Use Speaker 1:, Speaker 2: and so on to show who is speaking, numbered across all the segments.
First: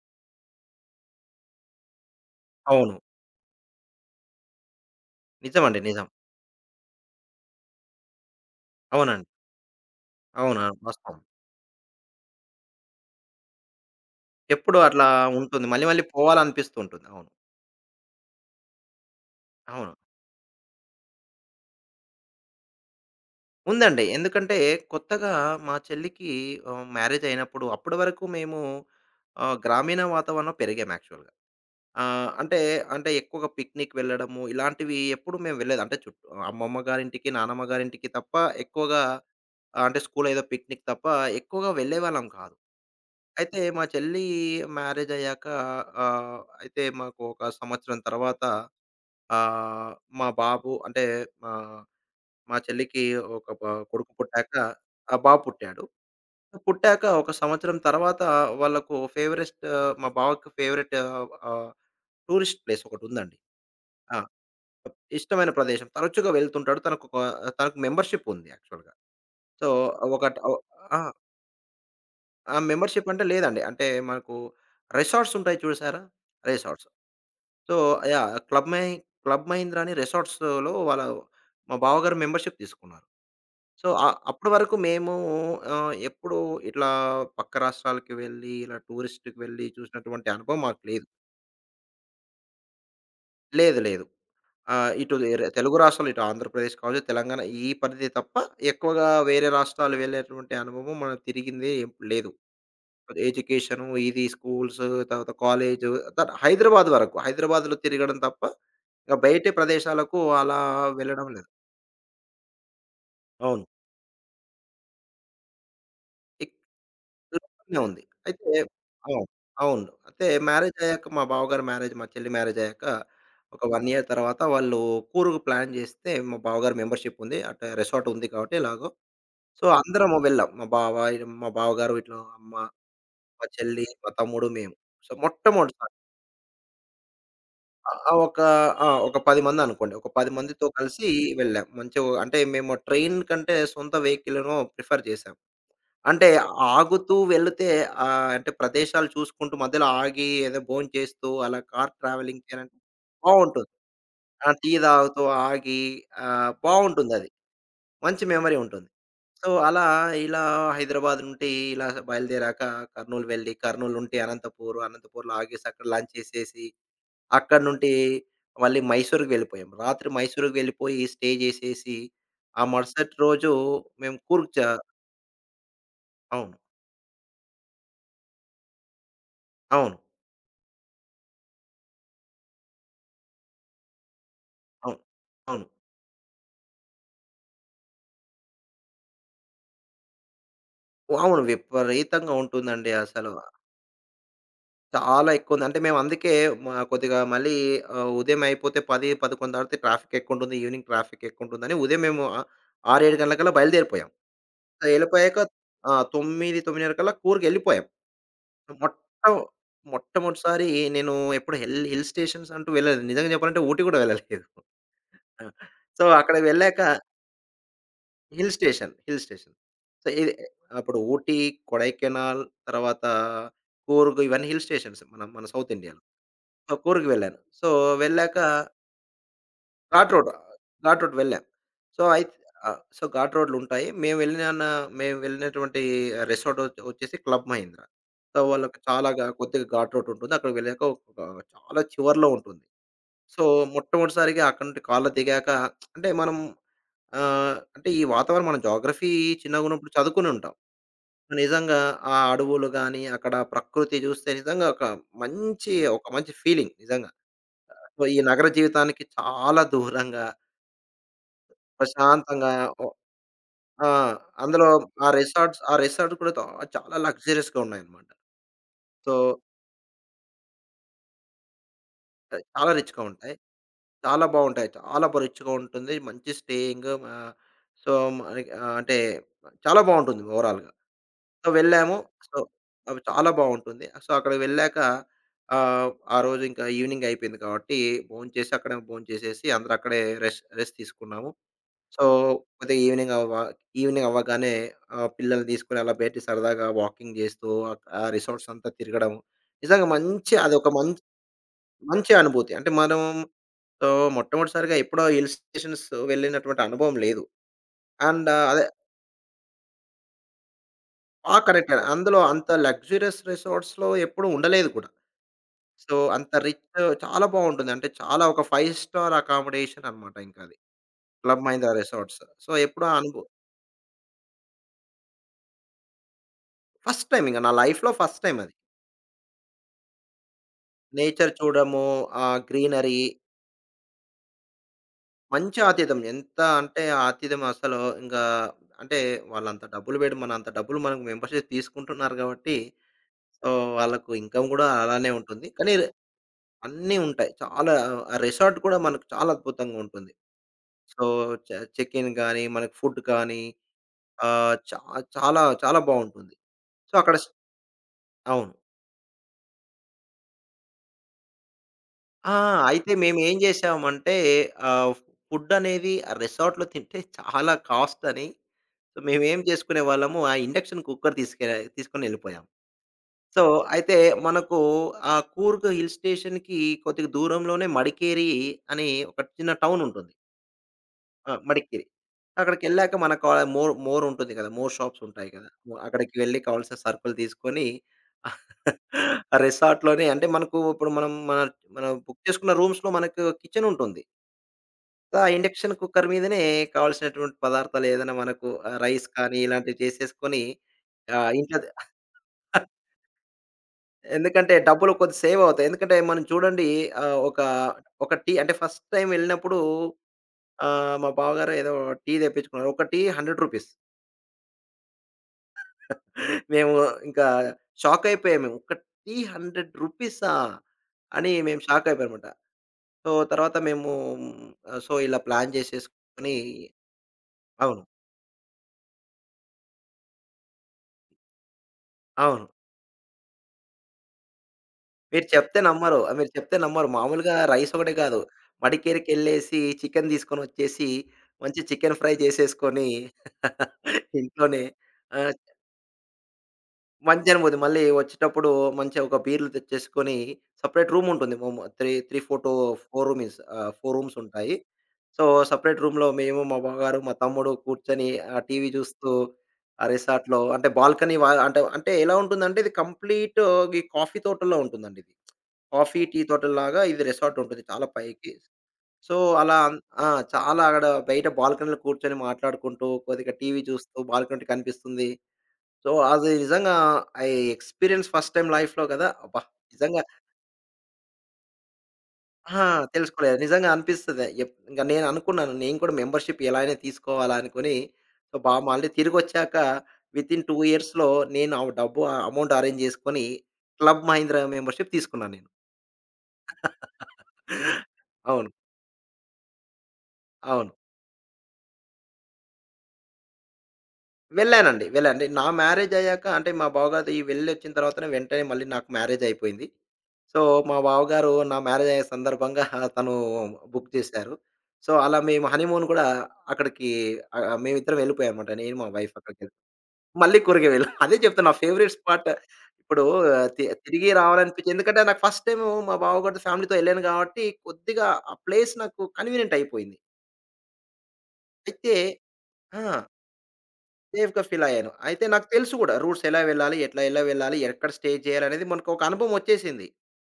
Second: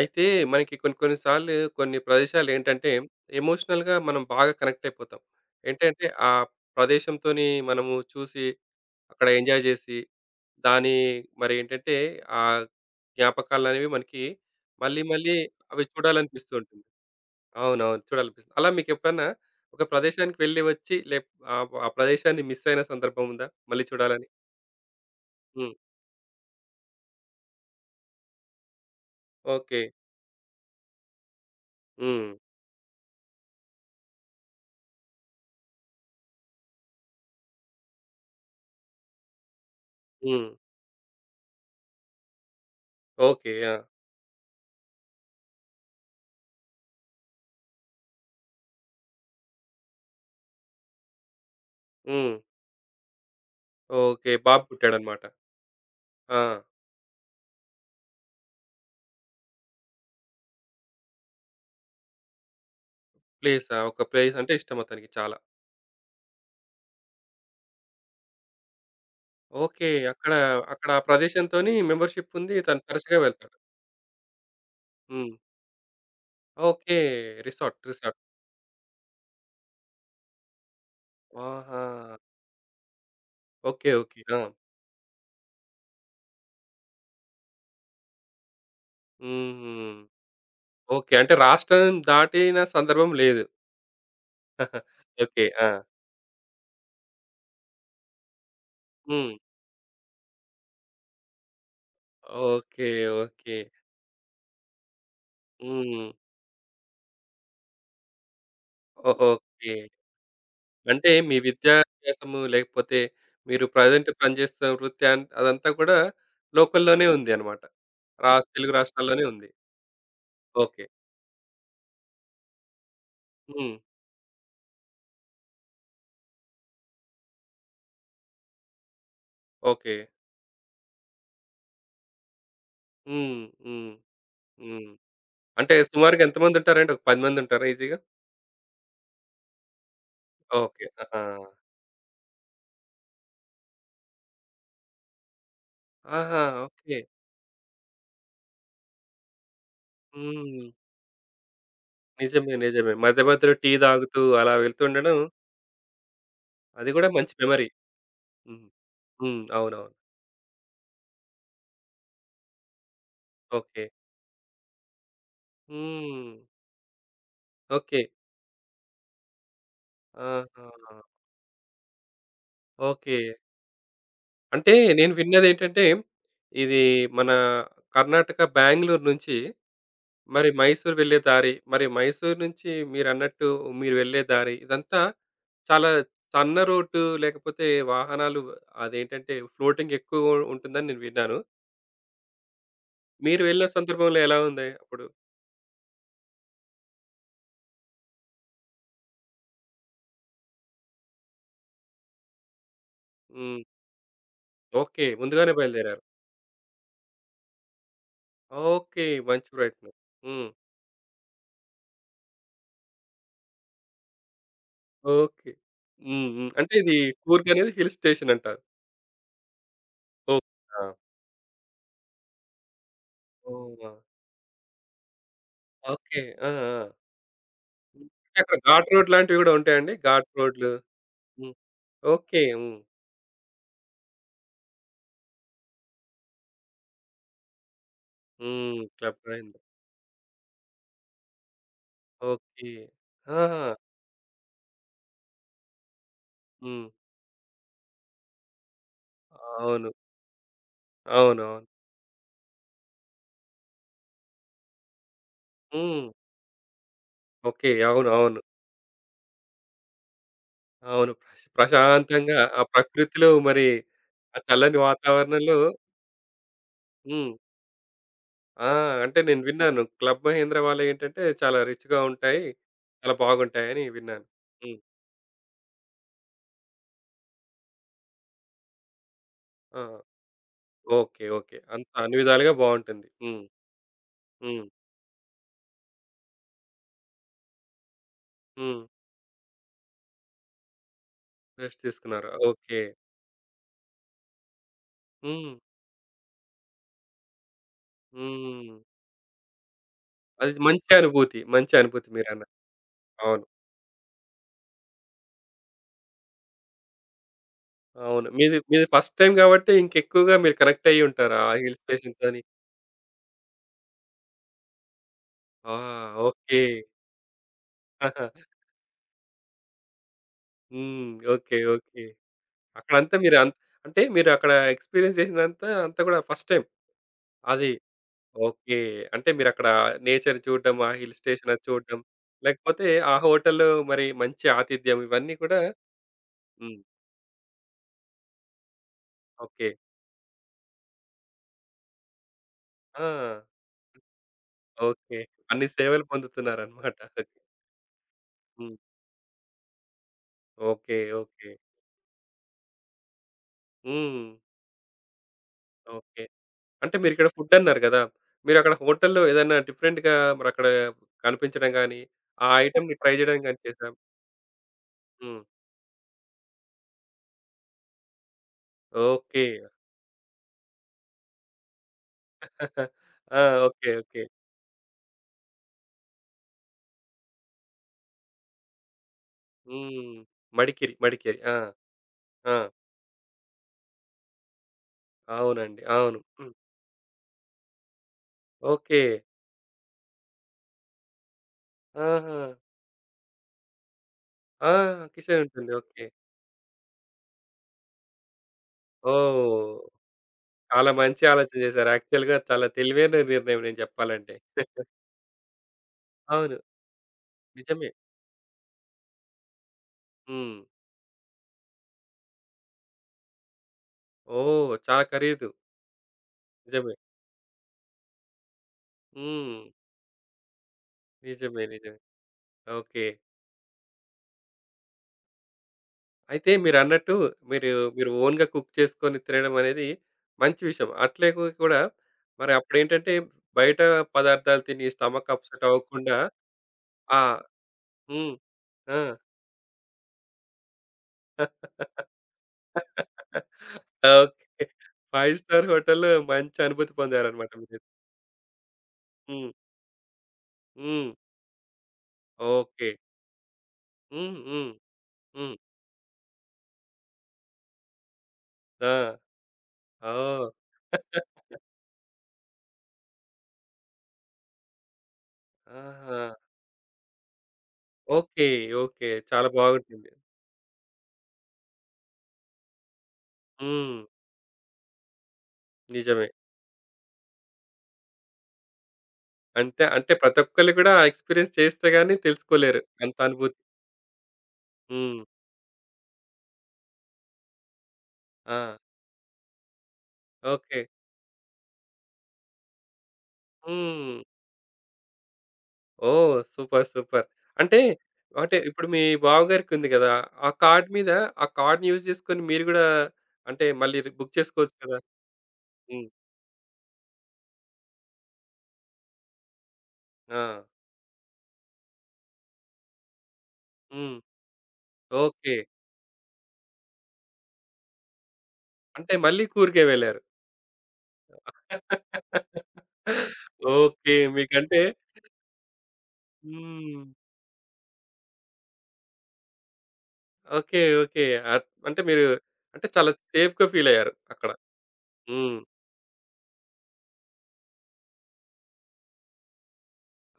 Speaker 1: అయితే మనకి కొన్ని కొన్ని సార్లు కొన్ని ప్రదేశాలు ఏంటంటే
Speaker 2: అవును.
Speaker 1: ఎమోషనల్‌గా మనం బాగా కనెక్ట్ అయిపోతాం.
Speaker 2: నిజమండి. నిజం.
Speaker 1: ఏంటంటే ఆ ప్రదేశంతోని మనము చూసి అక్కడ
Speaker 2: అవునండి.
Speaker 1: ఎంజాయ్ చేసి
Speaker 2: అవును.
Speaker 1: దాని
Speaker 2: వాస్తవం.
Speaker 1: మరి ఏంటంటే ఆ జ్ఞాపకాలనేవి మనకి
Speaker 2: ఎప్పుడు
Speaker 1: మళ్ళీ
Speaker 2: అట్లా
Speaker 1: మళ్ళీ
Speaker 2: ఉంటుంది.
Speaker 1: అవి
Speaker 2: మళ్ళీ మళ్ళీ
Speaker 1: చూడాలనిపిస్తూ
Speaker 2: పోవాలనిపిస్తూ
Speaker 1: ఉంటుంది.
Speaker 2: ఉంటుంది. అవును.
Speaker 1: అవునవును. చూడాలనిపిస్తుంది. అలా మీకెప్పుడన్నా ఒక
Speaker 2: అవును.
Speaker 1: ప్రదేశానికి వెళ్లి వచ్చి ఆ ప్రదేశాన్ని మిస్ అయిన సందర్భం ఉందా? మళ్ళీ
Speaker 2: ఉందండి.
Speaker 1: చూడాలని?
Speaker 2: ఎందుకంటే కొత్తగా మా
Speaker 1: హ్మ్.
Speaker 2: చెల్లికి మ్యారేజ్ అయినప్పుడు అప్పటి వరకు మేము
Speaker 1: ఓకే.
Speaker 2: గ్రామీణ వాతావరణంలో పెరిగాం యాక్చువల్‌గా. ఆహ్,
Speaker 1: హ్మ్.
Speaker 2: అంటే అంటే ఎక్కువగా పిక్నిక్ వెళ్ళడము ఇలాంటివి ఎప్పుడు మేము వెళ్ళలేదు. అంటే చుట్టూ అమ్మమ్మ గారింటికి, నానమ్మ గారింటికి తప్ప ఎక్కువగా అంటే స్కూల్ ఏదో
Speaker 1: హ్మ్.
Speaker 2: పిక్నిక్ తప్ప ఎక్కువగా వెళ్ళేవాళ్ళం కాదు.
Speaker 1: ఓకే.
Speaker 2: అయితే
Speaker 1: ఆ!
Speaker 2: మా చెల్లి మ్యారేజయ్యాక అయితే మాకు ఒక సంవత్సరం తర్వాత ఆహ్, మా బాబు అంటే మా
Speaker 1: హ్మ్.
Speaker 2: మా చెల్లికి ఒక బ కొడుకు
Speaker 1: ఓకే.
Speaker 2: పుట్టాక
Speaker 1: బాబు
Speaker 2: ఆ!
Speaker 1: పుట్టాడన్నమాట.
Speaker 2: బాబు పుట్టాడు.
Speaker 1: ఆ!
Speaker 2: పుట్టాక ఒక సంవత్సరం తర్వాత వాళ్ళకు ఫేవరెస్ట్ మా బావకి ఫేవరెట్ ఆహ్, ఆహ్, టూరిస్ట్ ప్లేస్ ఒకటుందండి.
Speaker 1: ప్లేసా? ఒక
Speaker 2: ఆ!
Speaker 1: ప్లేస్ అంటే ఇష్టం అతనికి చాలా.
Speaker 2: ఇష్టమైన ప్రదేశం. తరచుగా వెళ్తుంటాడు. తనకొక తనకు మెంబర్‌షిప్ ఉంది యాక్చువల్‌గా. So,
Speaker 1: okay. అక్కడ
Speaker 2: ఒకట్ ఓ
Speaker 1: అక్కడ
Speaker 2: ఆ!
Speaker 1: ఆ ప్రదేశంతోని మెంబర్‌షిప్
Speaker 2: ఆ!
Speaker 1: ఉంది. తను
Speaker 2: మెంబర్‌షిప్
Speaker 1: తరచుగా
Speaker 2: అంటే
Speaker 1: వెళ్తాడు.
Speaker 2: లేదండి. అంటే మనకు
Speaker 1: హ్మ్.
Speaker 2: రిసార్ట్స్ ఉంటాయి చూసారా? Resorts.
Speaker 1: Okay.
Speaker 2: So,
Speaker 1: resort. Resort.
Speaker 2: Yeah! Club my club మహీంద్రాని రిసార్ట్స్‌లో వాళ్ళ మా
Speaker 1: ఆహా!
Speaker 2: బావగారు మెంబర్‌షిప్ తీసుకున్నారు. So,
Speaker 1: okay. ఓకే. ఆ!
Speaker 2: అప్పటి వరకు మేము ఎప్పుడు ఇట్లా పక్క రాష్ట్రాలకి వెళ్ళి, ఇలా టూరిస్ట్‌కి వెళ్ళి
Speaker 1: హుహు.
Speaker 2: చూసినటువంటి అనుభవం మాకు లేదు.
Speaker 1: ఓకే. అంటే రాష్ట్రం దాటిన సందర్భం లేదు.
Speaker 2: లేదు. లేదు. ఇటు
Speaker 1: ఓకే.
Speaker 2: వేరే
Speaker 1: ఆ!
Speaker 2: తెలుగు రాష్ట్రాలు, ఇటు ఆంధ్రప్రదేశ్ కావచ్చు, తెలంగాణ ఈ పరిధి తప్ప ఎక్కువగా
Speaker 1: హ్మ్.
Speaker 2: వేరే రాష్ట్రాలు వెళ్ళేటువంటి అనుభవం మనం తిరిగింది ఏం లేదు.
Speaker 1: ఓకే. ఓకే.
Speaker 2: ఎడ్యుకేషను, ఇది స్కూల్స్, తర్వాత కాలేజు,
Speaker 1: హ్మ్.
Speaker 2: హైదరాబాద్ వరకు. హైదరాబాద్‌లో తిరగడం తప్ప ఇక
Speaker 1: ఓహ్!
Speaker 2: బయటి
Speaker 1: ఓకే.
Speaker 2: ప్రదేశాలకు అలా
Speaker 1: అంటే
Speaker 2: వెళ్ళడం
Speaker 1: మీ
Speaker 2: లేదు.
Speaker 1: విద్యాభ్యాసము లేకపోతే
Speaker 2: అవును.
Speaker 1: మీరు ప్రజెంట్ పనిచేస్తున్న వృత్తి అదంతా కూడా
Speaker 2: ఇక్
Speaker 1: లోకల్‌లోనే ఉంది అన్నమాట.
Speaker 2: లోనే ఉంది. అయితే
Speaker 1: తెలుగు రాష్ట్రాల్లోనే
Speaker 2: అవును.
Speaker 1: ఉంది.
Speaker 2: అవును. అయితే
Speaker 1: ఓకే.
Speaker 2: మ్యారేజయ్యాక మా బావగారి మ్యారేజ్, మా చెల్లి మ్యారేజయ్యాక ఒక
Speaker 1: హ్మ్.
Speaker 2: 1 ఇయర్ తర్వాత వాళ్ళు కూర్గ్ ప్లాన్ జేస్తే మా బావగారు మెంబర్‌షిప్ ఉంది. అటు రిసార్ట్ ఉంది కాబట్టి ఎలాగో. So,
Speaker 1: okay.
Speaker 2: అందరము వెళ్ళాం. మా బావ, మా బావగారు ఇట్లా అమ్మ,
Speaker 1: హ్మ్.
Speaker 2: మా చెల్లి,
Speaker 1: హ్మ్.
Speaker 2: మా తమ్ముడు, మేము.
Speaker 1: హ్మ్.
Speaker 2: సో,
Speaker 1: అంటే
Speaker 2: మొట్టమొదటిసారి
Speaker 1: సుమారుగా ఎంతమంది ఉంటారండి? ఒక 10 మంది ఉంటారా ఈజీగా?
Speaker 2: ఆ! ఒక ఆ! ఒక 10 మందనుకోండి. ఒక 10 మందితో
Speaker 1: ఓకే.
Speaker 2: కలిసి
Speaker 1: ఆహా!
Speaker 2: వెళ్ళాం. మంచిగా అంటే మేము ట్రైన్ కంటే సొంత వెహికల్‌ను ప్రిఫర్ చేసాం. అంటే
Speaker 1: ఆహా! ఓకే.
Speaker 2: ఆగుతూ వెళితే అంటే ప్రదేశాలు చూసుకుంటూ మధ్యలో ఆగి ఏదో
Speaker 1: హ్మ్.
Speaker 2: భోంచేస్తూ అలా కార్ ట్రావెలింగ్
Speaker 1: నిజమే.
Speaker 2: చేయాలంటే
Speaker 1: నిజమే. మధ్య మధ్యలో
Speaker 2: బావుంటుంది.
Speaker 1: టీ తాగుతూ
Speaker 2: ఆ!
Speaker 1: అలా
Speaker 2: టీ
Speaker 1: వెళ్తుండడం
Speaker 2: తాగుతూ ఆగి
Speaker 1: అది కూడా
Speaker 2: బావుంటుందది.
Speaker 1: మంచి మెమరీ.
Speaker 2: మంచి మెమరీ
Speaker 1: హ్మ్.
Speaker 2: ఉంటుంది.
Speaker 1: హ్మ్.
Speaker 2: సో, అలా
Speaker 1: అవునవును.
Speaker 2: ఇలా హైదరాబాద్ నుండి ఇలా బయలుదేరాక కర్నూలు వెళ్ళి,
Speaker 1: ఓకే.
Speaker 2: కర్నూలు నుండి అనంతపూర్, అనంతపూర్‌లో ఆగేసి అక్కడ లంచ్
Speaker 1: హ్మ్.
Speaker 2: చేసేసి, అక్కడి నుండి
Speaker 1: ఓకే.
Speaker 2: మళ్ళీ మైసూర్‌కి వెళ్ళిపోయాం. రాత్రి మైసూర్‌కి
Speaker 1: ఆహా!
Speaker 2: వెళ్ళిపోయి స్టే చేసేసి, ఆ మరుసటి
Speaker 1: ఓకే.
Speaker 2: రోజు మేము కూర్గ్ చ
Speaker 1: అంటే నేను విన్నదేంటంటే
Speaker 2: అవును.
Speaker 1: ఇది మన కర్ణాటక బెంగుళూరు నుంచి
Speaker 2: అవును.
Speaker 1: మరి మైసూర్ వెళ్ళే దారి, మరి మైసూర్ నుంచి మీరన్నట్టు మీరు వెళ్ళే దారి
Speaker 2: అవును.
Speaker 1: ఇదంతా
Speaker 2: అవును.
Speaker 1: చాలా సన్న రోడ్డు లేకపోతే వాహనాలు అదేంటంటే ఫ్లోటింగ్ ఎక్కువగా ఉంటుందని నేను విన్నాను.
Speaker 2: అవును. విపరీతంగా ఉంటుందండి అసలు.
Speaker 1: మీరు వెళ్ళిన సందర్భంలో ఎలా ఉంది అప్పుడు?
Speaker 2: చాలా ఎక్కువుంది. అంటే మేము అందుకే మా కొద్దిగా మళ్ళీ ఉదయం అయిపోతే 10, 11 దాటితే ట్రాఫిక్ ఎక్కువుంటుంది. ఈవినింగ్ ట్రాఫిక్ ఎక్కువుంటుందని ఉదయం మేము 6, 7 గంటలకల్లా
Speaker 1: హ్మ్.
Speaker 2: బయలుదేరిపోయాం.
Speaker 1: ఓకే.
Speaker 2: ఎళ్ళిపోయాక
Speaker 1: ముందుగానే
Speaker 2: ఆ!
Speaker 1: బయలుదేరారు.
Speaker 2: 9, 9:30 కల్లా కూర్గెళ్ళిపోయాం. మొట్ట
Speaker 1: ఓకే. మంచి ప్రయత్నం. హ్మ్.
Speaker 2: మొట్టమొదటిసారి నేను ఎప్పుడు హిల్ హిల్ స్టేషన్స్ అంటూ వెళ్ళలేదు. నిజంగా చెప్పాలంటే ఊటీ కూడా వెళ్ళలేదు. ఆ,
Speaker 1: ఓకే.
Speaker 2: సో,
Speaker 1: హ్మ్.
Speaker 2: అక్కడికి
Speaker 1: హ్మ్. అంటే
Speaker 2: వెళ్ళాక
Speaker 1: ఇది కూర్గ్ అనేది హిల్ స్టేషన్
Speaker 2: హిల్
Speaker 1: అంటారు.
Speaker 2: స్టేషన్. Hill station. సో, ఇది
Speaker 1: ఓకే. ఆ!
Speaker 2: అప్పుడు ఊటీ, కొడైకెనాల్ తర్వాత
Speaker 1: ఓహ్!
Speaker 2: కూర్గ్ ఇవన్నీ హిల్ స్టేషన్స్ మన మన సౌత్ ఇండియాలో.
Speaker 1: ఓకే. ఆ!
Speaker 2: సో,
Speaker 1: ఆ!
Speaker 2: కూర్గ్ వెళ్ళాను. సో, వెళ్ళాక
Speaker 1: అంటే అక్కడ ఘాట్ రోడ్ లాంటివి గూడా ఉంటాయండి?
Speaker 2: ఘాట్ రోడ్,
Speaker 1: ఘాట్ రోడ్‌లు.
Speaker 2: ఘాట్ రోడ్ వెళ్ళాం.
Speaker 1: హ్మ్.
Speaker 2: So,
Speaker 1: okay. హ్మ్.
Speaker 2: సో, ఘాట్ రోడ్‌లుంటాయి. మేము వెళ్ళినటువంటి రిసార్ట్ వచ్చేసి క్లబ్ మహీంద్ర. సో, వాళ్ళకి
Speaker 1: హ్మ్.
Speaker 2: చాలా
Speaker 1: క్లబ్
Speaker 2: గా
Speaker 1: అయింది.
Speaker 2: కొద్దిగా ఘాట్ రోడ్ ఉంటుంది. అక్కడికి వెళ్ళాక ఒక చాలా చివర్లో ఉంటుంది.
Speaker 1: ఓకే.
Speaker 2: సో,
Speaker 1: ఆహా!
Speaker 2: మొట్టమొదటిసారిగా అక్కడి నుండి కార్‌లో దిగాక అంటే మనం
Speaker 1: హ్మ్.
Speaker 2: అంటే ఈ వాతావరణం మనం జోగ్రఫీ చిన్నగున్నప్పుడు
Speaker 1: అవును.
Speaker 2: చదువుకుని ఉంటాం.
Speaker 1: అవునవును.
Speaker 2: నిజంగా ఆ అడవులు గాని, అక్కడ ప్రకృతి చూస్తే నిజంగా ఒక మంచి, ఒక
Speaker 1: హ్మ్.
Speaker 2: మంచి ఫీలింగ్ నిజంగా.
Speaker 1: ఓకే.
Speaker 2: సో,
Speaker 1: అవును.
Speaker 2: ఈ
Speaker 1: అవును.
Speaker 2: నగర జీవితానికి చాలా దూరంగా,
Speaker 1: అవును. ప్రశాంతంగా
Speaker 2: ప్రశాంతంగా
Speaker 1: ఆ
Speaker 2: ఓ
Speaker 1: ప్రకృతిలో మరి
Speaker 2: ఆ!
Speaker 1: ఆ
Speaker 2: అందులో
Speaker 1: చల్లని వాతావరణంలో
Speaker 2: ఆ రిసార్ట్స్ కూడా చాలా
Speaker 1: హ్మ్.
Speaker 2: లగ్జూరియస్‌గా ఉన్నాయన్నమాట.
Speaker 1: ఆ! అంటే
Speaker 2: సో,
Speaker 1: నేను విన్నాను. క్లబ్ మహేంద్ర వాళ్ళయేంటంటే చాలా రిచ్‌గా ఉంటాయి.
Speaker 2: చాలా రిచ్‌గా
Speaker 1: చాలా
Speaker 2: ఉంటాయి.
Speaker 1: బాగుంటాయని
Speaker 2: చాలా
Speaker 1: విన్నాను.
Speaker 2: బావుంటాయి.
Speaker 1: హ్మ్.
Speaker 2: చాలా బా రిచ్‌గా ఉంటుంది. మంచి స్టేయింగ్ సో, మనకి అంటే చాలా
Speaker 1: ఆ!
Speaker 2: బావుంటుంది ఓవరాల్‌గా.
Speaker 1: ఓకే.
Speaker 2: So,
Speaker 1: okay. అంత
Speaker 2: వెళ్ళాము.
Speaker 1: అన్ని
Speaker 2: సో,
Speaker 1: విధాలుగా
Speaker 2: అవి
Speaker 1: బావుంటుంది.
Speaker 2: చాలా
Speaker 1: హ్మ్.
Speaker 2: బావుంటుంది. సో, అక్కడికి
Speaker 1: హ్మ్.
Speaker 2: వెళ్ళాక ఆహ్, ఆ రోజు ఇంకా ఈవినింగ్ అయిపోయింది కాబట్టి భోంచేసి, అక్కడే
Speaker 1: హ్మ్.
Speaker 2: భోంచేసేసి చేసేసి అందరూ అక్కడే రెస్ట్ రెస్ట్ తీసుకున్నాము.
Speaker 1: రెస్ట్
Speaker 2: సో,
Speaker 1: తీసుకున్నారు.
Speaker 2: కొద్దిగా
Speaker 1: ఓకే.
Speaker 2: ఈవినింగ్ అవ్వ ఈవినింగ్ అవ్వగానే పిల్లల్ని
Speaker 1: హ్మ్.
Speaker 2: తీసుకొని అలా బయటికి సరదాగా వాకింగ్ చేస్తూ ఆ రిసార్ట్స్ అంతా
Speaker 1: హ్మ్.
Speaker 2: తిరగడం. నిజంగా మంచి
Speaker 1: అది
Speaker 2: అదొక
Speaker 1: మంచి
Speaker 2: మంచి
Speaker 1: అనుభూతి. మంచి అనుభూతి
Speaker 2: మంచి అనుభూతి.
Speaker 1: మీరన్నది.
Speaker 2: అంటే మనం
Speaker 1: అవును.
Speaker 2: మొట్టమొదటిసారిగా ఎప్పుడో హిల్ స్టేషన్స్ వెళ్ళినటువంటి అనుభవం లేదు.
Speaker 1: అవును.
Speaker 2: అండ్
Speaker 1: మీది
Speaker 2: అదే
Speaker 1: మీది ఫస్ట్ టైమ్ గాబట్టి ఇంకెక్కువగా మీరు కనెక్ట్ అయ్యుంటారు.
Speaker 2: బాగా
Speaker 1: ఆ హిల్
Speaker 2: కనెక్టెడ్. అందులో
Speaker 1: స్టేషన్‌తోని.
Speaker 2: అంత లగ్జూరియస్ రిసార్ట్స్‌లో ఎప్పుడు ఉండలేదు కూడా.
Speaker 1: ఆ!
Speaker 2: సో, అంత
Speaker 1: ఓకే.
Speaker 2: రిచ్ చాలా బావుంటుంది. అంటే చాలా ఒక 5 స్టార్ అకామోడేషన్ అనమాట ఇంకది.
Speaker 1: హ్మ్.
Speaker 2: Club
Speaker 1: okay.
Speaker 2: Mahindra
Speaker 1: okay.
Speaker 2: Resorts. So, ఎప్పుడూ అనుభ
Speaker 1: అక్కడంతా మీరు అంటే మీరక్కడ ఎక్స్‌పీరియన్స్ చేసిందంతా అంతా గూడా ఫస్ట్ టైమ్.
Speaker 2: ఫస్ట్ టైమ్ ఇంక నా
Speaker 1: అది.
Speaker 2: లైఫ్‌లో ఫస్ట్ టైమ్ అది.
Speaker 1: ఓకే. అంటే మీరక్కడ నేచర్ చూడడం, ఆ హిల్
Speaker 2: నేచర్
Speaker 1: స్టేషన్ అది
Speaker 2: చూడడము,
Speaker 1: చూడడం,
Speaker 2: ఆ
Speaker 1: లేకపోతే
Speaker 2: గ్రీనరీ,
Speaker 1: ఆ హోటల్‌లో మరి మంచి ఆతిథ్యం ఇవన్నీ
Speaker 2: మంచి
Speaker 1: కూడా
Speaker 2: ఆతిథ్యం. ఎంత
Speaker 1: హ్మ్.
Speaker 2: అంటే ఆ ఆతిథ్యం అసలు ఇంకా అంటే వాళ్ళంత
Speaker 1: ఓకే.
Speaker 2: డబ్బులు పెట్టి మనంత డబ్బులు మనకు మెంబర్‌షిప్ తీసుకుంటున్నారు కాబట్టి,
Speaker 1: ఆ!
Speaker 2: సో, వాళ్ళకు ఇన్‌కమ్ గూడా అలానే
Speaker 1: ఓకే.
Speaker 2: ఉంటుంది.
Speaker 1: అన్ని
Speaker 2: కానీ ర్
Speaker 1: సేవలు
Speaker 2: అన్నీ
Speaker 1: పొందుతున్నారనమాట.
Speaker 2: ఉంటాయి. చాలా ఆ రిసార్ట్ కూడా
Speaker 1: హ్మ్.
Speaker 2: మనకు చాలా అద్భుతంగా ఉంటుంది.
Speaker 1: Okay.
Speaker 2: So,
Speaker 1: okay.
Speaker 2: Check in గాని, మనకు ఫుడ్ కానీ
Speaker 1: హ్మ్.
Speaker 2: ఆహ్, చా చాలా చాలా
Speaker 1: ఓకే.
Speaker 2: బావుంటుంది. సో,
Speaker 1: అంటే
Speaker 2: అక్కడ స్
Speaker 1: మీరిక్కడ ఫుడ్డన్నారు గదా!
Speaker 2: అవును.
Speaker 1: మీరక్కడ హోటల్‌లో ఏదైనా డిఫరెంట్‌గా మరక్కడ కనిపించడం గాని,
Speaker 2: ఆ!
Speaker 1: ఆ
Speaker 2: అయితే
Speaker 1: ఐటెమ్‌ని ట్రై
Speaker 2: మేమేం
Speaker 1: జేయడం గాని చేసాం
Speaker 2: జేశామంటే ఆహ్,
Speaker 1: హ్మ్.
Speaker 2: ఫుడ్డనేది ఆ రిసార్ట్‌లో తింటే చాలా కాస్ట్ అని సో, మేమేం
Speaker 1: ఓకే.
Speaker 2: జేసుకునేవాళ్ళము ఆ ఇండక్షన్ కుక్కర్ తీసుకొనెళ్ళిపోయాం.
Speaker 1: ఆ!
Speaker 2: So,
Speaker 1: okay.
Speaker 2: అయితే
Speaker 1: ఓకే.
Speaker 2: మనకు ఆ కూర్గ్ హిల్ స్టేషన్‌కి కొద్దిగా దూరంలోనే మడికేరి అని ఒక చిన్న టౌనుంటుంది.
Speaker 1: హ్మ్. మడికేరి.
Speaker 2: ఆ!
Speaker 1: మడికేరి. ఆ!
Speaker 2: మడిక్కిరి.
Speaker 1: ఆ!
Speaker 2: అక్కడికెళ్ళాక మన కా మోర్ మోర్ ఉంటుంది కదా! మోర్ షాప్స్ ఉంటాయి కదా!
Speaker 1: అవునండి.
Speaker 2: అక్కడికి
Speaker 1: అవును.
Speaker 2: వెళ్లి
Speaker 1: హ్మ్.
Speaker 2: కావాల్సిన సరుకులు తీసుకొని
Speaker 1: ఓకే.
Speaker 2: ఆ రిసార్ట్‌లోనే అంటే మనకు ఇప్పుడు మనం బుక్
Speaker 1: ఆహా!
Speaker 2: చేసుకున్న రూమ్స్‌లో మనకు కిచెన్ ఉంటుంది.
Speaker 1: ఆ!
Speaker 2: ఆ
Speaker 1: కిచెన్ ఉంటుంది.
Speaker 2: Induction
Speaker 1: okay.
Speaker 2: కుక్కర్ మీదనే కావాల్సినటువంటి పదార్థాలు ఏదైనా మనకు రైస్ కానీ
Speaker 1: ఓహ్!
Speaker 2: ఇలాంటివి చేసేసుకొని
Speaker 1: చాలా మంచి
Speaker 2: ఇంట్లో
Speaker 1: ఆలోచన జేశారు. యాక్చువల్‌గా చాలా తెలివైన నిర్ణయం నేను జెప్పాలంటే.
Speaker 2: ఎందుకంటే డబ్బులు కొద్ది సేవ్ అవుతాయి. ఎందుకంటే మనం
Speaker 1: అవును.
Speaker 2: చూడండి ఆహ్, ఒక
Speaker 1: నిజమే.
Speaker 2: ఒక టీ అంటే ఫస్ట్ టైమ్ వెళ్ళినప్పుడు
Speaker 1: హ్మ్.
Speaker 2: మా బావగారు ఏదో టీ తెప్పించుకున్నారు. ఒక టీ రూ. 100
Speaker 1: ఓహ్! చాలా ఖరీదు.
Speaker 2: మేము
Speaker 1: నిజమే.
Speaker 2: ఇంకా షాకయిపోయాము మేము. "ఒకటి రూ.
Speaker 1: హ్మ్.
Speaker 2: 100 రూపీసా?" అని మేము
Speaker 1: నిజమే. నిజమే.
Speaker 2: షాకయిపోయామన్నమాట.
Speaker 1: ఓకే.
Speaker 2: సో, తర్వాత మేము సో, ఇలా ప్లాన్ చేసేసుకొని
Speaker 1: అయితే మీరన్నట్టు మీరు,
Speaker 2: అవును.
Speaker 1: మీరు ఓన్‌గా కుక్ చేసుకొని తినడం అనేది మంచి విషయం. అట్లే కు కూడా
Speaker 2: అవును.
Speaker 1: మరి అప్పుడేంటంటే బయట పదార్థాలు తిని
Speaker 2: మీరు
Speaker 1: స్టమక్
Speaker 2: చెప్తే
Speaker 1: అప్‌సెట్
Speaker 2: నమ్మరు.
Speaker 1: అవ్వకుండా
Speaker 2: మీరు చెప్తే నమ్మరు.
Speaker 1: ఆ!
Speaker 2: మామూలుగా రైస్ ఒకటే కాదు.
Speaker 1: హ్మ్. ఆ!
Speaker 2: మడికేరికెళ్ళేసి చికెన్ తీసుకొనొచ్చేసి మంచి చికెన్ ఫ్రై చేసేసుకొని ఇంట్లోనే
Speaker 1: ఓకే.
Speaker 2: ఆ!
Speaker 1: 5 స్టార్ హోటల్‌లో మంచి అనుభూతి
Speaker 2: మంచి
Speaker 1: పొందారన్నమాట
Speaker 2: అనుభూతి.
Speaker 1: మీరు.
Speaker 2: మళ్ళీ వచ్చేటప్పుడు మంచిగా ఒక బీర్లు
Speaker 1: హ్మ్.
Speaker 2: తెచ్చేసుకొని సెపరేట్ రూమ్
Speaker 1: హ్మ్.
Speaker 2: ఉంటుంది. మేము 3, 3, 4 టూ
Speaker 1: ఓకే.
Speaker 2: 4 4 రూమ్స్
Speaker 1: హ్మ్.
Speaker 2: ఉంటాయి.
Speaker 1: హ్మ్.
Speaker 2: సో,
Speaker 1: హ్మ్.
Speaker 2: సెపరేట్ రూమ్‌లో మేము, మా బావగారు, మా తమ్ముడు కూర్చొని టీవీ చూస్తూ
Speaker 1: ఆ!
Speaker 2: ఆ రిసార్ట్‌లో
Speaker 1: ఓహ్!
Speaker 2: అంటే బాల్కనీ వా అంటే అంటే ఎలా ఉంటుందంటే ఇది కంప్లీట్ ఈ కాఫీ తోటల్లో ఉంటుందండి ఇది. కాఫీ,
Speaker 1: ఆహా!
Speaker 2: టీ తోటల్లాగా ఇది రిసార్ట్ ఉంటుంది చాలా పైకి.
Speaker 1: ఓకే. ఓకే.
Speaker 2: సో,
Speaker 1: చాలా
Speaker 2: ఆ!
Speaker 1: బాగుంటుంది.
Speaker 2: చాలా అక్కడ బయట బాల్కనీలో కూర్చొని మాట్లాడుకుంటూ, కొద్దిగా టీవీ చూస్తూ
Speaker 1: హ్మ్.
Speaker 2: బాల్కనీ కనిపిస్తుంది. సో,
Speaker 1: నిజమే.
Speaker 2: అది నిజంగా ఐ ఎక్స్‌పీరియన్స్ ఫస్ట్ టైమ్ లైఫ్‌లో కదా! అబ్బా!
Speaker 1: అంటే
Speaker 2: నిజంగా
Speaker 1: అంటే ప్రతి ఒక్కళ్ళు కూడా ఎక్స్‌పీరియన్స్ చేస్తే గాని
Speaker 2: ఆ!
Speaker 1: తెలుసుకోలేరు. అంత
Speaker 2: తెలుసుకోలేదు.
Speaker 1: అనుభూతి.
Speaker 2: నిజంగా అనిపిస్తది. ఇంక నేను
Speaker 1: హ్మ్.
Speaker 2: అనుకున్నాను. నేను కూడా మెంబర్‌షిప్ ఎలా అయినా తీసుకోవాలా అనుకుని, సో,
Speaker 1: ఆ!
Speaker 2: మళ్ళీ తిరిగొచ్చాక వితిన్ 2
Speaker 1: ఓకే.
Speaker 2: ఇయర్స్‌లో నేను ఆ డబ్బు అమౌంట్ అరేంజ్ చేసుకొని, క్లబ్
Speaker 1: హ్మ్.
Speaker 2: మహీంద్రా మెంబర్‌షిప్ తీసుకున్నాను నేను.
Speaker 1: ఓహ్! సూపర్. సూపర్. అంటే,
Speaker 2: అవును.
Speaker 1: అంటే ఇప్పుడు మీ బావగారికుంది గదా! ఆ
Speaker 2: అవును.
Speaker 1: కార్డ్ మీద ఆ కార్డ్‌ని యూజ్ చేసుకొని మీరు గూడా అంటే మళ్ళీ బుక్ చేసుకోవచ్చు
Speaker 2: వెళ్ళానండి.
Speaker 1: కదా!
Speaker 2: వెళ్ళండి. నా
Speaker 1: హ్మ్.
Speaker 2: మ్యారేజయ్యాక అంటే మా బావగారిది వెళ్ళొచ్చిన తర్వాతనే వెంటనే మళ్ళీ నాకు మ్యారేజయిపోయింది. సో,
Speaker 1: ఆ!
Speaker 2: మా బావగారు నా మ్యారేజయ్యే సందర్భంగా తను బుక్
Speaker 1: హ్మ్.
Speaker 2: చేశారు. సో, అలా మేము
Speaker 1: ఓకే.
Speaker 2: హనీమూన్ గూడా అక్కడికి మేమిద్దరం వెళ్ళిపోయామన్నమాట. నేను మా వైఫ్
Speaker 1: అంటే మళ్ళీ
Speaker 2: అక్కడికెళ్ళి.
Speaker 1: కూర్గే వెళ్లారు.
Speaker 2: మళ్ళీ కూర్గ్‌కి వెళ్ళాం. అదే చెప్తున్నా నా ఫేవరెట్ స్పాట్. ఇప్పుడు ఆ, తి తిరిగి
Speaker 1: ఓకే.
Speaker 2: రావాలనిపించింది.
Speaker 1: మీకంటే
Speaker 2: ఎందుకంటే నాకు ఫస్ట్ టైము మా బావగారితో ఫ్యామిలీతో
Speaker 1: హ్మ్.
Speaker 2: ఎళ్ళాను గాబట్టి కొద్దిగా ఆ ప్లేస్ నాకు కన్వీనియంట్ అయిపోయింది.
Speaker 1: ఓకే. ఓకే.
Speaker 2: అయితే
Speaker 1: అంటే మీరు
Speaker 2: ఆ!
Speaker 1: అంటే చాలా సేఫ్‌గా ఫీలయ్యారు
Speaker 2: సేఫ్‌గా
Speaker 1: అక్కడ.
Speaker 2: ఫీల్ అయ్యాను. అయితే నాకు
Speaker 1: హ్మ్.
Speaker 2: తెలుసు గూడా రూట్స్ ఎలా వెళ్ళాలి? ఎలా వెళ్ళాలి? ఎక్కడ స్టే చేయాలనేది మనకొక అనుభవం ఒచ్చేసింది.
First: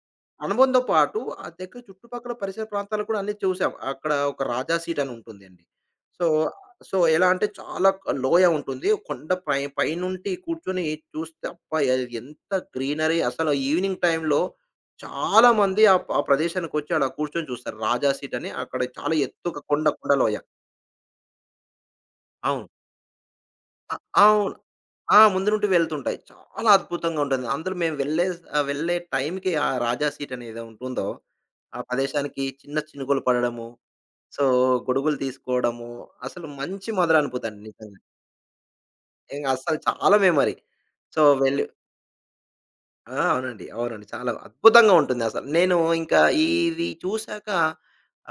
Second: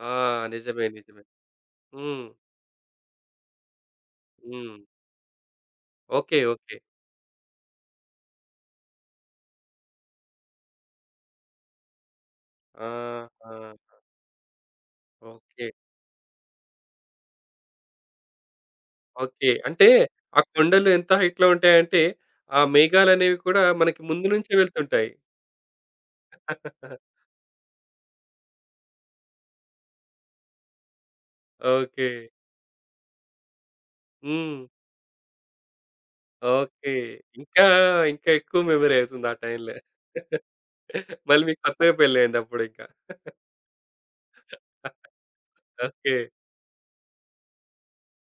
Speaker 1: ఆ!
Speaker 2: అనుభవంతో
Speaker 1: నిజమే.
Speaker 2: పాటు
Speaker 1: నిజమే.
Speaker 2: ఆ దగ్గర
Speaker 1: హ్మ్.
Speaker 2: చుట్టుపక్కల పరిసర ప్రాంతాలు కూడా అన్నీ చూసాం. అక్కడ ఒక రాజా
Speaker 1: హ్మ్.
Speaker 2: సీట్ అని ఉంటుందండి. So,
Speaker 1: okay. ఓకే.
Speaker 2: సో ఎలా అంటే చాలా లోయ ఉంటుంది. కొండ పైనుంటి కూర్చొని చూస్తే అబ్బా! అది ఎంత గ్రీనరీ అసలు
Speaker 1: ఆహా!
Speaker 2: ఈవినింగ్ టైమ్‌లో చాలా
Speaker 1: ఓకే.
Speaker 2: మంది ఆ ఆ ప్రదేశానికొచ్చి అలా కూర్చొని చూస్తారు. రాజా సీట్ అని అక్కడ చాలా ఎత్తు
Speaker 1: ఓకే.
Speaker 2: ఒక
Speaker 1: అంటే
Speaker 2: కొండ కొండ లోయ.
Speaker 1: ఆ కొండలు ఎంత హైట్‌లో ఉంటాయంటే, ఆ
Speaker 2: అవును.
Speaker 1: మేఘాలనేవి కూడా
Speaker 2: అ
Speaker 1: మనకి ముందు నుంచే
Speaker 2: అవును.
Speaker 1: వెళ్తుంటాయి.
Speaker 2: ఆ! ముందు నుండి వెళ్తుంటాయి. చాలా అద్భుతంగా ఉంటుంది. అందులో మేము వెళ్ళే వెళ్ళే టైంకి ఆ రాజా సీట్ అనేదో ఉంటుందో, ఆ
Speaker 1: ఓకే.
Speaker 2: ప్రదేశానికి చిన్న చినుకులు పడడము, సో,
Speaker 1: హ్మ్.
Speaker 2: గొడుగులు తీసుకోవడము, అసలు మంచి
Speaker 1: ఓకే.
Speaker 2: మధురానుభూతి అండి
Speaker 1: ఇంకా,
Speaker 2: నిజంగా.
Speaker 1: ఇంకా ఎక్కువ మెమరీ అవుతుంది ఆ
Speaker 2: ఇంగ
Speaker 1: టైంలో.
Speaker 2: అస్సలు చాలా మెమరీ. సో,
Speaker 1: మళ్ళీ మీకు
Speaker 2: వెళ్ళి
Speaker 1: కొత్తగా పెళ్లయింది అప్పుడింకా.
Speaker 2: ఆ! అవునండి. అవునండి. చాలా అద్భుతంగా ఉంటుంది అసలు. నేను
Speaker 1: ఓకే.
Speaker 2: ఇంకా ఇది చూసాక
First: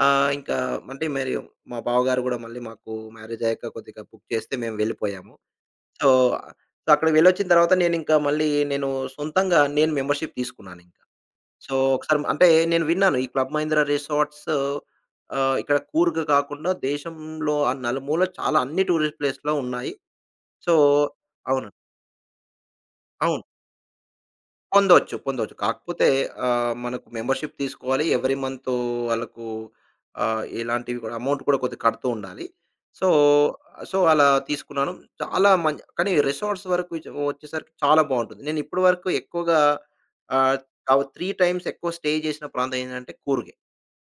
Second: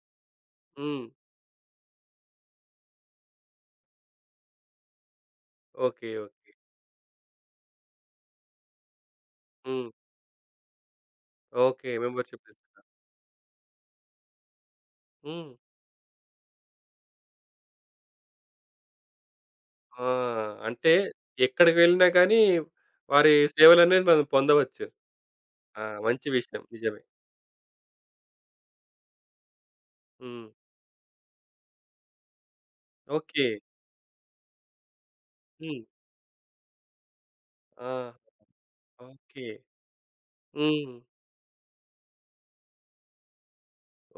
Speaker 2: ఇంకా అంటే
Speaker 1: హ్మ్.
Speaker 2: మరి మా బావగారు గూడా మళ్ళీ మాకు మ్యారేజ్ అయ్యాక కొద్దిగా బుక్ చేస్తే మేము వెళ్ళిపోయాము. So,
Speaker 1: okay. ఓకే.
Speaker 2: సో, అక్కడికి వెళ్ళొచ్చిన తర్వాత నేనింకా మళ్ళీ నేను సొంతంగా
Speaker 1: హ్మ్.
Speaker 2: నేను మెంబర్‌షిప్ తీసుకున్నానింకా. So,
Speaker 1: okay.
Speaker 2: ఒకసారి
Speaker 1: మెంబర్‌షిప్
Speaker 2: అంటే నేను
Speaker 1: తీసుకున్నారు.
Speaker 2: విన్నాను ఈ క్లబ్ మహీంద్ర రిసార్ట్స్
Speaker 1: హ్మ్.
Speaker 2: ఇక్కడ కూర్గ్ కాకుండా దేశంలో ఆ నలుమూల చాలా అన్ని టూరిస్ట్ ప్లేస్‌లో ఉన్నాయి.
Speaker 1: ఆ!
Speaker 2: సో
Speaker 1: అంటే
Speaker 2: అవును.
Speaker 1: ఎక్కడికి వెళ్ళినా గానీ వారి
Speaker 2: అవును.
Speaker 1: సేవలనేది మనం పొందవచ్చు.
Speaker 2: పొందొచ్చు. పొందొచ్చు.
Speaker 1: ఆ!
Speaker 2: కాకపోతే
Speaker 1: మంచి విషయం. నిజమే.
Speaker 2: మనకు మెంబర్‌షిప్ తీసుకోవాలి. ఎవరీ మంతు వాళ్ళకు
Speaker 1: హ్మ్.
Speaker 2: ఇలాంటివి కూడా అమౌంట్ కూడా కొద్దిగా కడుతూ ఉండాలి. So,
Speaker 1: okay.
Speaker 2: సో, అలా తీసుకున్నాను. చాలా మం
Speaker 1: హ్మ్.
Speaker 2: కానీ రిసార్ట్స్ వరకు వచ్చేసరికి
Speaker 1: ఆ!
Speaker 2: చాలా బావుంటుంది. నేను ఇప్పటి వరకు
Speaker 1: ఓకే.
Speaker 2: ఎక్కువగా ఆహ్,
Speaker 1: హ్మ్.
Speaker 2: అవ్ 3 టైమ్స్ ఎక్కువ స్టే చేసిన ప్రాంతం ఏంటంటే కూర్గే.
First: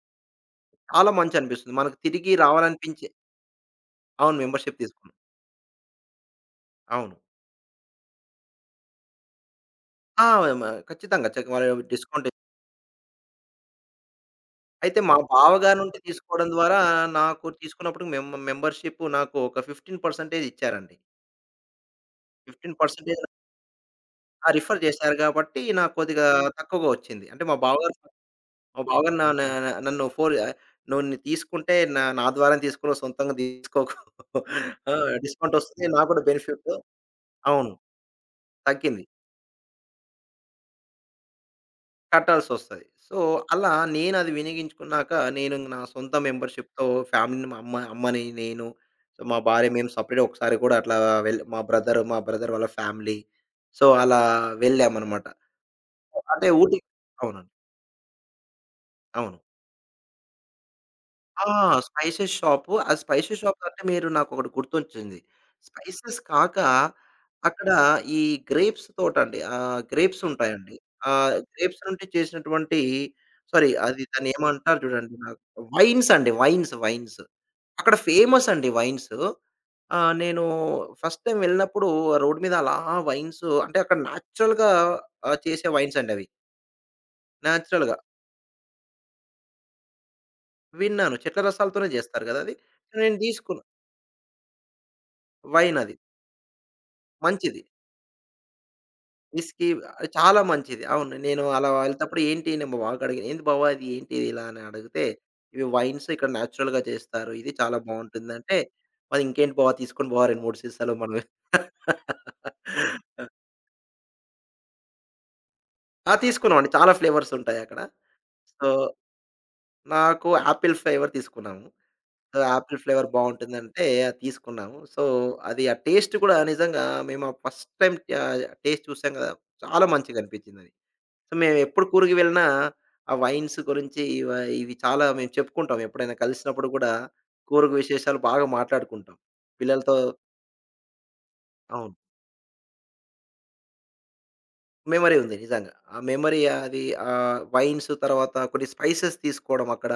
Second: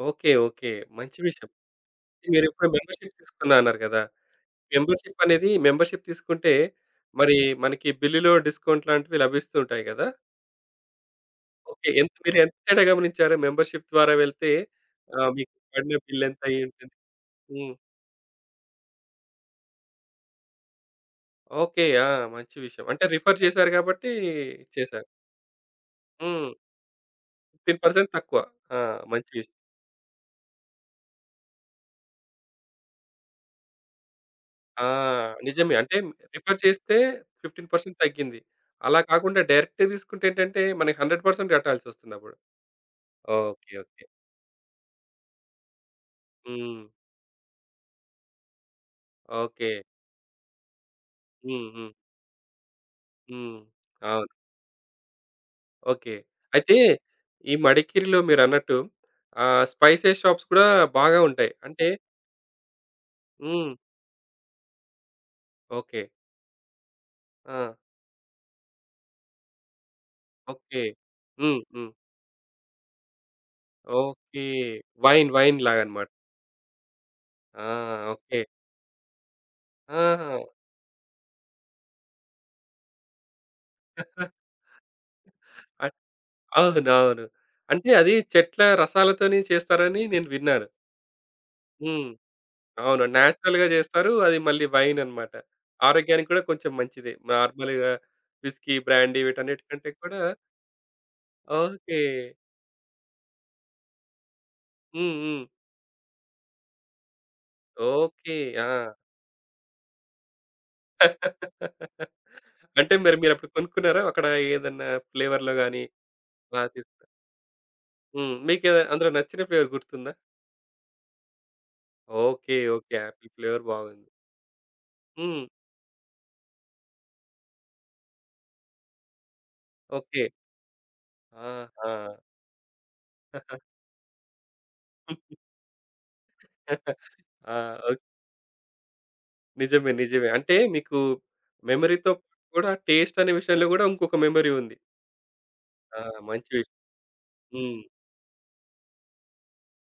Speaker 1: ఓకే. ఓకే.
Speaker 2: చాలా
Speaker 1: మంచి విషయం.
Speaker 2: మంచనిపిస్తుంది. మనకు తిరిగి
Speaker 1: మీరిప్పుడు
Speaker 2: రావాలనిపించే
Speaker 1: మెంబర్‌షిప్ తీసుకున్నా అన్నారు గదా!
Speaker 2: అవును. మెంబర్‌షిప్ తీసుకున్నాం.
Speaker 1: మెంబర్‌షిప్ అనేది మెంబర్‌షిప్ తీసుకుంటే
Speaker 2: అవును.
Speaker 1: మరి మనకి బిల్లులో డిస్కౌంట్ లాంటివి లభిస్తూ ఉంటాయి గదా!
Speaker 2: ఆ! మ ఖచ్చితంగా. వాళ్ళు
Speaker 1: ఓకే. ఎంత
Speaker 2: డిస్కౌంట్
Speaker 1: మీరు ఎంత తేడా గమనించారు మెంబర్‌షిప్ ద్వారా వెళ్తే
Speaker 2: అయితే మా
Speaker 1: ఆహ్, మీకు
Speaker 2: బావగారి
Speaker 1: పడిన
Speaker 2: నుండి
Speaker 1: బిల్ ఎంత
Speaker 2: తీసుకోవడం ద్వారా
Speaker 1: అయ్యుంటుంది?
Speaker 2: నాకు
Speaker 1: హ్మ్.
Speaker 2: తీసుకున్నప్పుడు మెం మెంబర్‌షిప్ నాకు ఒక 15% ఇచ్చారండి.
Speaker 1: ఓకే. ఆ! మంచి విషయం. అంటే
Speaker 2: 15%
Speaker 1: రిఫర్ చేసారు కాబట్టి
Speaker 2: ఆ! రిఫర్
Speaker 1: చేసారు.
Speaker 2: చేశారు కాబట్టి నాకు కొద్దిగా
Speaker 1: హ్మ్.
Speaker 2: తక్కువగా వచ్చింది. అంటే మా బావగారు
Speaker 1: 15% తక్కువ. ఆ!
Speaker 2: మా బావగారు నా
Speaker 1: మంచి
Speaker 2: నా
Speaker 1: విషయం.
Speaker 2: నన్ను ఫోర్ ఆహ్, "నువ్వు తీసుకుంటే నా నా ద్వారానే తీసుకో సొంతంగా తీసుకోకు.
Speaker 1: ఆ!
Speaker 2: ఆ! డిస్కౌంట్
Speaker 1: నిజమే.
Speaker 2: వస్తుంది.
Speaker 1: అంటే
Speaker 2: నాకు కూడా
Speaker 1: రిఫర్
Speaker 2: బెనిఫిట్"
Speaker 1: చేస్తే
Speaker 2: అవును.
Speaker 1: 15% తగ్గింది. అలా
Speaker 2: తగ్గింది.
Speaker 1: కాకుండా డైరెక్ట్‌గా తీసుకుంటే ఏంటంటే మనకి 100% కట్టాల్సొస్తుందప్పుడు.
Speaker 2: కట్టాల్సొస్తది. సో, అలా
Speaker 1: ఓకే. ఓకే.
Speaker 2: నేనది వినియోగించుకున్నాక, నేను నా సొంత
Speaker 1: హ్మ్.
Speaker 2: మెంబర్‌షిప్‌తో ఫ్యామిలీని మా అమ్మ అమ్మని, నేను, సో, మా భార్య
Speaker 1: ఓకే.
Speaker 2: మేము సెపరేట్ ఒకసారి కూడా అట్లా
Speaker 1: హ్మ్. హ్మ్.
Speaker 2: మా బ్రదర్ వాళ్ళ ఫ్యామిలీ.
Speaker 1: హ్మ్.
Speaker 2: సో, అలా
Speaker 1: అవును.
Speaker 2: వెళ్ళామనమాట.
Speaker 1: ఓకే.
Speaker 2: అంటే ఊటీ
Speaker 1: అయితే
Speaker 2: అవునండి.
Speaker 1: ఈ మడికేరిలో మీరన్నట్టు
Speaker 2: అవును.
Speaker 1: ఆహ్, స్పైసెస్ షాప్స్ కూడా బాగా
Speaker 2: ఆ!
Speaker 1: ఉంటాయి. అంటే
Speaker 2: స్పైసెస్ షాపు. ఆ స్పైసెస్ షాప్
Speaker 1: హ్మ్.
Speaker 2: అంటే మీరు నాకొకటి గుర్తొచ్చింది.
Speaker 1: ఓకే.
Speaker 2: స్పైసెస్ కాక అక్కడ
Speaker 1: ఆ!
Speaker 2: ఈ గ్రేప్స్ తోటండి. గ్రేప్స్ ఉంటాయండి.
Speaker 1: ఓకే.
Speaker 2: ఆ
Speaker 1: హ్మ్.
Speaker 2: గ్రేప్స్
Speaker 1: హ్మ్.
Speaker 2: నుండి చేసినటువంటి సారీ అది దాన్ని
Speaker 1: ఓకే.
Speaker 2: ఏమంటారు చూడండి
Speaker 1: వైన్,
Speaker 2: నాకు
Speaker 1: వైన్
Speaker 2: వైన్స్
Speaker 1: లాగనమాట.
Speaker 2: అండి. వైన్స్.
Speaker 1: ఆ!
Speaker 2: అక్కడ
Speaker 1: ఓకే.
Speaker 2: ఫేమస్ అండి వైన్స్. ఆ!
Speaker 1: ఆహా!
Speaker 2: నేను ఫస్ట్ టైమ్ వెళ్ళినప్పుడు రోడ్ మీద అలా వైన్స్ అంటే అక్కడ నేచురల్‌గా చేసే వైన్స్
Speaker 1: అట్
Speaker 2: అండి అవి.
Speaker 1: అవునవును. అంటే
Speaker 2: నేచురల్‌గా
Speaker 1: అది చెట్ల రసాలతోని చేస్తారని నేను విన్నాను.
Speaker 2: విన్నాను. చెట్ల రసాలతోనే
Speaker 1: హ్మ్.
Speaker 2: చేస్తారు కదా! అది.
Speaker 1: అవును.
Speaker 2: నేను తీసుకున్నా
Speaker 1: నేచురల్‌గా చేస్తారు. అది మళ్ళీ వైన్ అన్నమాట.
Speaker 2: వైన్ అది.
Speaker 1: ఆరోగ్యానికి కూడా కొంచెం మంచిదే.
Speaker 2: మంచిది.
Speaker 1: నార్మల్‌గా విస్కీ, బ్రాండీ
Speaker 2: విస్కీ
Speaker 1: వీటన్నిటికంటే కూడా
Speaker 2: చాలా మంచిది. అవును. నేను అలా
Speaker 1: ఓకే.
Speaker 2: వెళ్తేప్పుడు ఏంటి నేను మా బావకి అడిగాను. ఏంది బావ ఇది ఏంటి ఇది ఇలా అని అడిగితే,
Speaker 1: హ్మ్. హ్మ్.
Speaker 2: ఇవి వైన్స్ ఇక్కడ నేచురల్‌గా చేస్తారు. ఇది చాలా
Speaker 1: ఓకే.
Speaker 2: బావుంటుందంటే,
Speaker 1: ఆ!
Speaker 2: మరి ఇంకేంటి బావ తీసుకోండి బావ 2, 3 సీసాలు మనం
Speaker 1: అంటే మరి మీరప్పుడు కొనుక్కున్నారా? అక్కడ ఏదన్నా ఫ్లేవర్‌లో గాని
Speaker 2: ఆ!
Speaker 1: అలా
Speaker 2: తీసుకున్నామండి. చాలా
Speaker 1: తీసుకున్నా
Speaker 2: ఫ్లేవర్స్ ఉంటాయక్కడ.
Speaker 1: హ్మ్.
Speaker 2: సో,
Speaker 1: మీకేద అందులో నచ్చిన ఫ్లేవర్ గుర్తుందా?
Speaker 2: నాకు యాపిల్ ఫ్లేవర్ తీసుకున్నాము. So,
Speaker 1: okay.
Speaker 2: Apple
Speaker 1: okay.
Speaker 2: Flavour
Speaker 1: apple flavour
Speaker 2: బావుంటుందంటే
Speaker 1: బాగుంది.
Speaker 2: అది తీసుకున్నాము. సో,
Speaker 1: హ్మ్.
Speaker 2: అది ఆ టేస్ట్ కూడా నిజంగా మేము ఆ ఫస్ట్ టైమ్ టేస్ట్ చూసాం కదా! చాలా
Speaker 1: ఓకే.
Speaker 2: మంచిగనిపించిందది. సో, మేమెప్పుడు
Speaker 1: ఆహా!
Speaker 2: కూర్గ్‌కి వెళ్ళినా ఆ
Speaker 1: ఆ!
Speaker 2: వైన్స్ గురించి ఇవ ఇవి చాలా మేము చెప్పుకుంటాం. ఎప్పుడైనా కలిసినప్పుడు కూడా కూర్గ్
Speaker 1: ఓక్
Speaker 2: విశేషాలు బాగా మాట్లాడుకుంటాం.
Speaker 1: నిజమే.
Speaker 2: పిల్లలతో
Speaker 1: నిజమే. అంటే మీకు
Speaker 2: అవును.
Speaker 1: మెమరీ‌తో కూడా టేస్ట్ అనే విషయంలో గూడా ఇంకొక మెమరీ ఉంది.
Speaker 2: మెమరీ ఉంది నిజంగా. ఆ
Speaker 1: ఆ!
Speaker 2: మెమరీ
Speaker 1: మంచి విషయం.
Speaker 2: అది
Speaker 1: హ్మ్.
Speaker 2: వైన్స్ తర్వాత కొన్ని స్పైసెస్ తీసుకోవడం అక్కడ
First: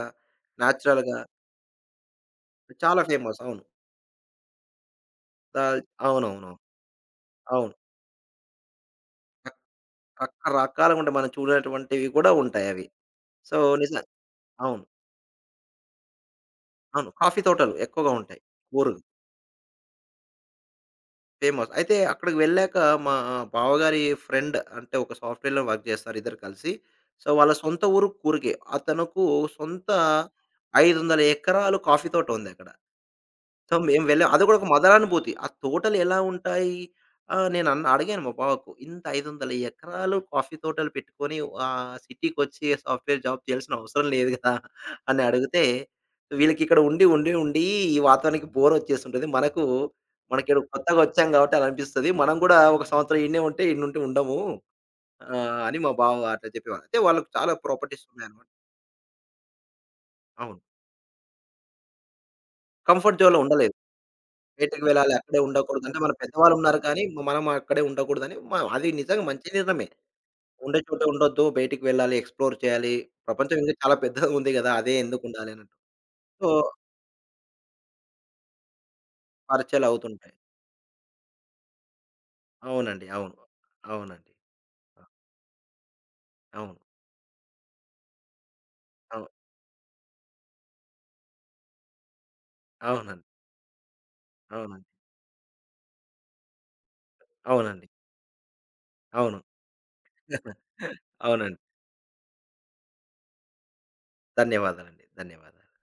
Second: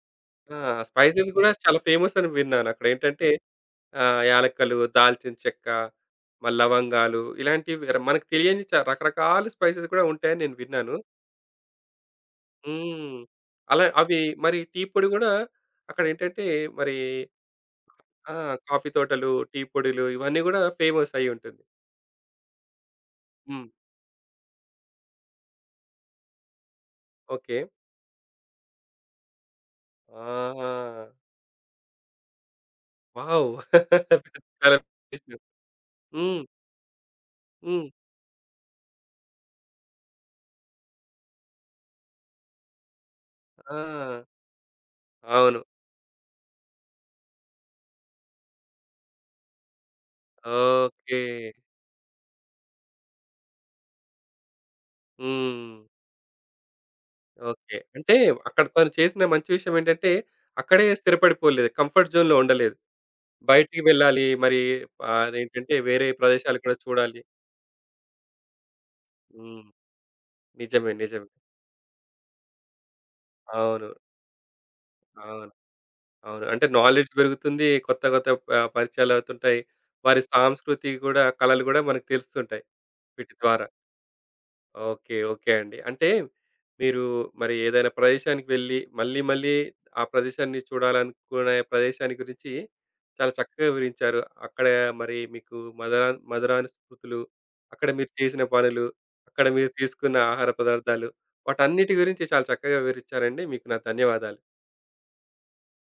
Speaker 1: ఆ!
Speaker 2: నేచురల్‌గా
Speaker 1: స్పైసెస్ గూడా చాలా ఫేమస్ అని విన్నాను.
Speaker 2: చాలా
Speaker 1: అక్కడేంటంటే
Speaker 2: ఫేమస్. అవును.
Speaker 1: ఆహ్, యాలక్కలు, దాల్చిన చెక్క,
Speaker 2: దాల్ అవునవును.
Speaker 1: మరి లవంగాలు
Speaker 2: అవును.
Speaker 1: ఇలాంటివి మనకు తెలియని రకరకాల స్పైసెస్ గూడా
Speaker 2: రక్
Speaker 1: ఉంటాయని నేను విన్నాను.
Speaker 2: రకరకాలుగుంటాయి. మనం చూడనటువంటివి కూడా ఉంటాయవి.
Speaker 1: హ్మ్.
Speaker 2: సో,
Speaker 1: అలా
Speaker 2: నిజం
Speaker 1: అవి మరి టీ
Speaker 2: అవును.
Speaker 1: పొడి గూడా అక్కడేంటంటే మరి
Speaker 2: అవును. కాఫీ తోటలు ఎక్కువగా
Speaker 1: ఆ!
Speaker 2: ఉంటాయి.
Speaker 1: కాఫీ
Speaker 2: కూర్గ్.
Speaker 1: తోటలు, టీ పొడులు ఇవన్నీ గూడా ఫేమస్ అయ్యి ఉంటుంది.
Speaker 2: ఫేమస్. అయితే అక్కడికి వెళ్ళాక మా
Speaker 1: హ్మ్.
Speaker 2: బావగారి ఫ్రెండ్ అంటే ఒక సాఫ్ట్‌వేర్‌లో వర్క్ చేస్తారు ఇద్దరు కలిసి. సో, వాళ్ళ
Speaker 1: ఓకే.
Speaker 2: సొంత ఊరు కూరగే. అతనుకు సొంత
Speaker 1: ఆహా!
Speaker 2: 500 ఎకరాలు కాఫీ తోట ఉందక్కడ.
Speaker 1: వావ్!
Speaker 2: సో, మేము వెళ్ళాం. అది కూడా ఒక
Speaker 1: కరెక్ట్.
Speaker 2: మదరానుభూతి. ఆ తోటలు ఎలా
Speaker 1: హ్మ్.
Speaker 2: ఉంటాయి? నేను
Speaker 1: హ్మ్.
Speaker 2: అడిగాను మా బావకు. ఇంత 500 ఎకరాలు కాఫీ తోటలు పెట్టుకొని సిటీకొచ్చి సాఫ్ట్‌వేర్ జాబ్ చేయాల్సిన అవసరం
Speaker 1: ఆ!
Speaker 2: లేదు కదా! అని
Speaker 1: అవును.
Speaker 2: అడిగితే, ఉండి ఈ వాతావరణానికి బోర్ వచ్చేసుంటది. మనకు మనకిక్కడ కొత్తగా
Speaker 1: ఓకే.
Speaker 2: వచ్చాం కాబట్టి అలా అనిపిస్తది. మనం కూడా ఒక సంవత్సరం ఈడనే ఉంటే, ఈడనుంటే ఉండము.
Speaker 1: హ్మ్.
Speaker 2: అని మా బావ అట్లా చెప్పేవారు. అయితే వాళ్ళకి చాలా
Speaker 1: ఓకే.
Speaker 2: ప్రాపర్టీస్
Speaker 1: అంటే
Speaker 2: ఉన్నాయన్నమాట.
Speaker 1: అక్కడ తను చేసిన మంచి విషయం ఏంటంటే,
Speaker 2: అవును.
Speaker 1: అక్కడే స్థిరపడిపోలేదు. కంఫర్ట్ జోన్‌లో ఉండలేదు.
Speaker 2: కంఫర్ట్ జోన్‌లో ఉండలేదు.
Speaker 1: బయటికి వెళ్ళాలి మరి
Speaker 2: బయటికి వెళ్ళాలి.
Speaker 1: ఆహ్,
Speaker 2: అక్కడే
Speaker 1: అదేంటంటే
Speaker 2: ఉండకూడదు. అంటే
Speaker 1: వేరే
Speaker 2: మన
Speaker 1: ప్రదేశాలు కూడా
Speaker 2: పెద్దవాళ్ళున్నారు కానీ,
Speaker 1: చూడాలి.
Speaker 2: మనం అక్కడే ఉండకూడదని అది నిజంగా మంచి
Speaker 1: హ్మ్.
Speaker 2: నిర్ణయమే. ఉండే
Speaker 1: నిజమే.
Speaker 2: చోట
Speaker 1: నిజమే.
Speaker 2: ఉండొద్దు. బయటికి వెళ్ళాలి. ఎక్స్‌ప్లోర్ చేయాలి. ప్రపంచం ఇంకా
Speaker 1: అవును.
Speaker 2: చాలా పెద్దగా ఉంది గదా! అదే
Speaker 1: అవును.
Speaker 2: ఎందుకుండాలి అన్నట్టు.
Speaker 1: అవును.
Speaker 2: సో,
Speaker 1: అంటే నాలెడ్జ్ పెరుగుతుంది. కొత్త కొత్త పరిచయాలవుతుంటాయి. వారి
Speaker 2: పరిచయాలవుతుంటాయి.
Speaker 1: సాంస్కృతి గూడా, కళలు గూడా మనకు తెలుస్తుంటాయి
Speaker 2: అవునండి.
Speaker 1: వీటి
Speaker 2: అవును.
Speaker 1: ద్వారా.
Speaker 2: అవునండి. అ!
Speaker 1: ఓకే. ఓకే అండి. అంటే
Speaker 2: అవును.
Speaker 1: మీరు మరి ఏదైనా ప్రదేశానికి వెళ్లి, మళ్ళీ
Speaker 2: అవు
Speaker 1: మళ్ళీ ఆ ప్రదేశాన్ని చూడాలనుకునే ప్రదేశాన్ని గురించి
Speaker 2: అవునండి.
Speaker 1: చాలా చక్కగా వివరించారు. అక్కడ
Speaker 2: అవునండి.
Speaker 1: మరి మీకు మధురా మధురానుభూతులు,
Speaker 2: అవునండి.
Speaker 1: అక్కడ మీరు చేసిన పనులు,
Speaker 2: అవును.
Speaker 1: అక్కడ మీరు తీసుకున్న ఆహార పదార్థాలు
Speaker 2: అవునండి.
Speaker 1: వాటన్నిటి గురించి చాలా చక్కగా వివరించారండి. మీకు నా ధన్యవాదాలు.
Speaker 2: ధన్యవాదాలండి. ధన్యవాదాలు.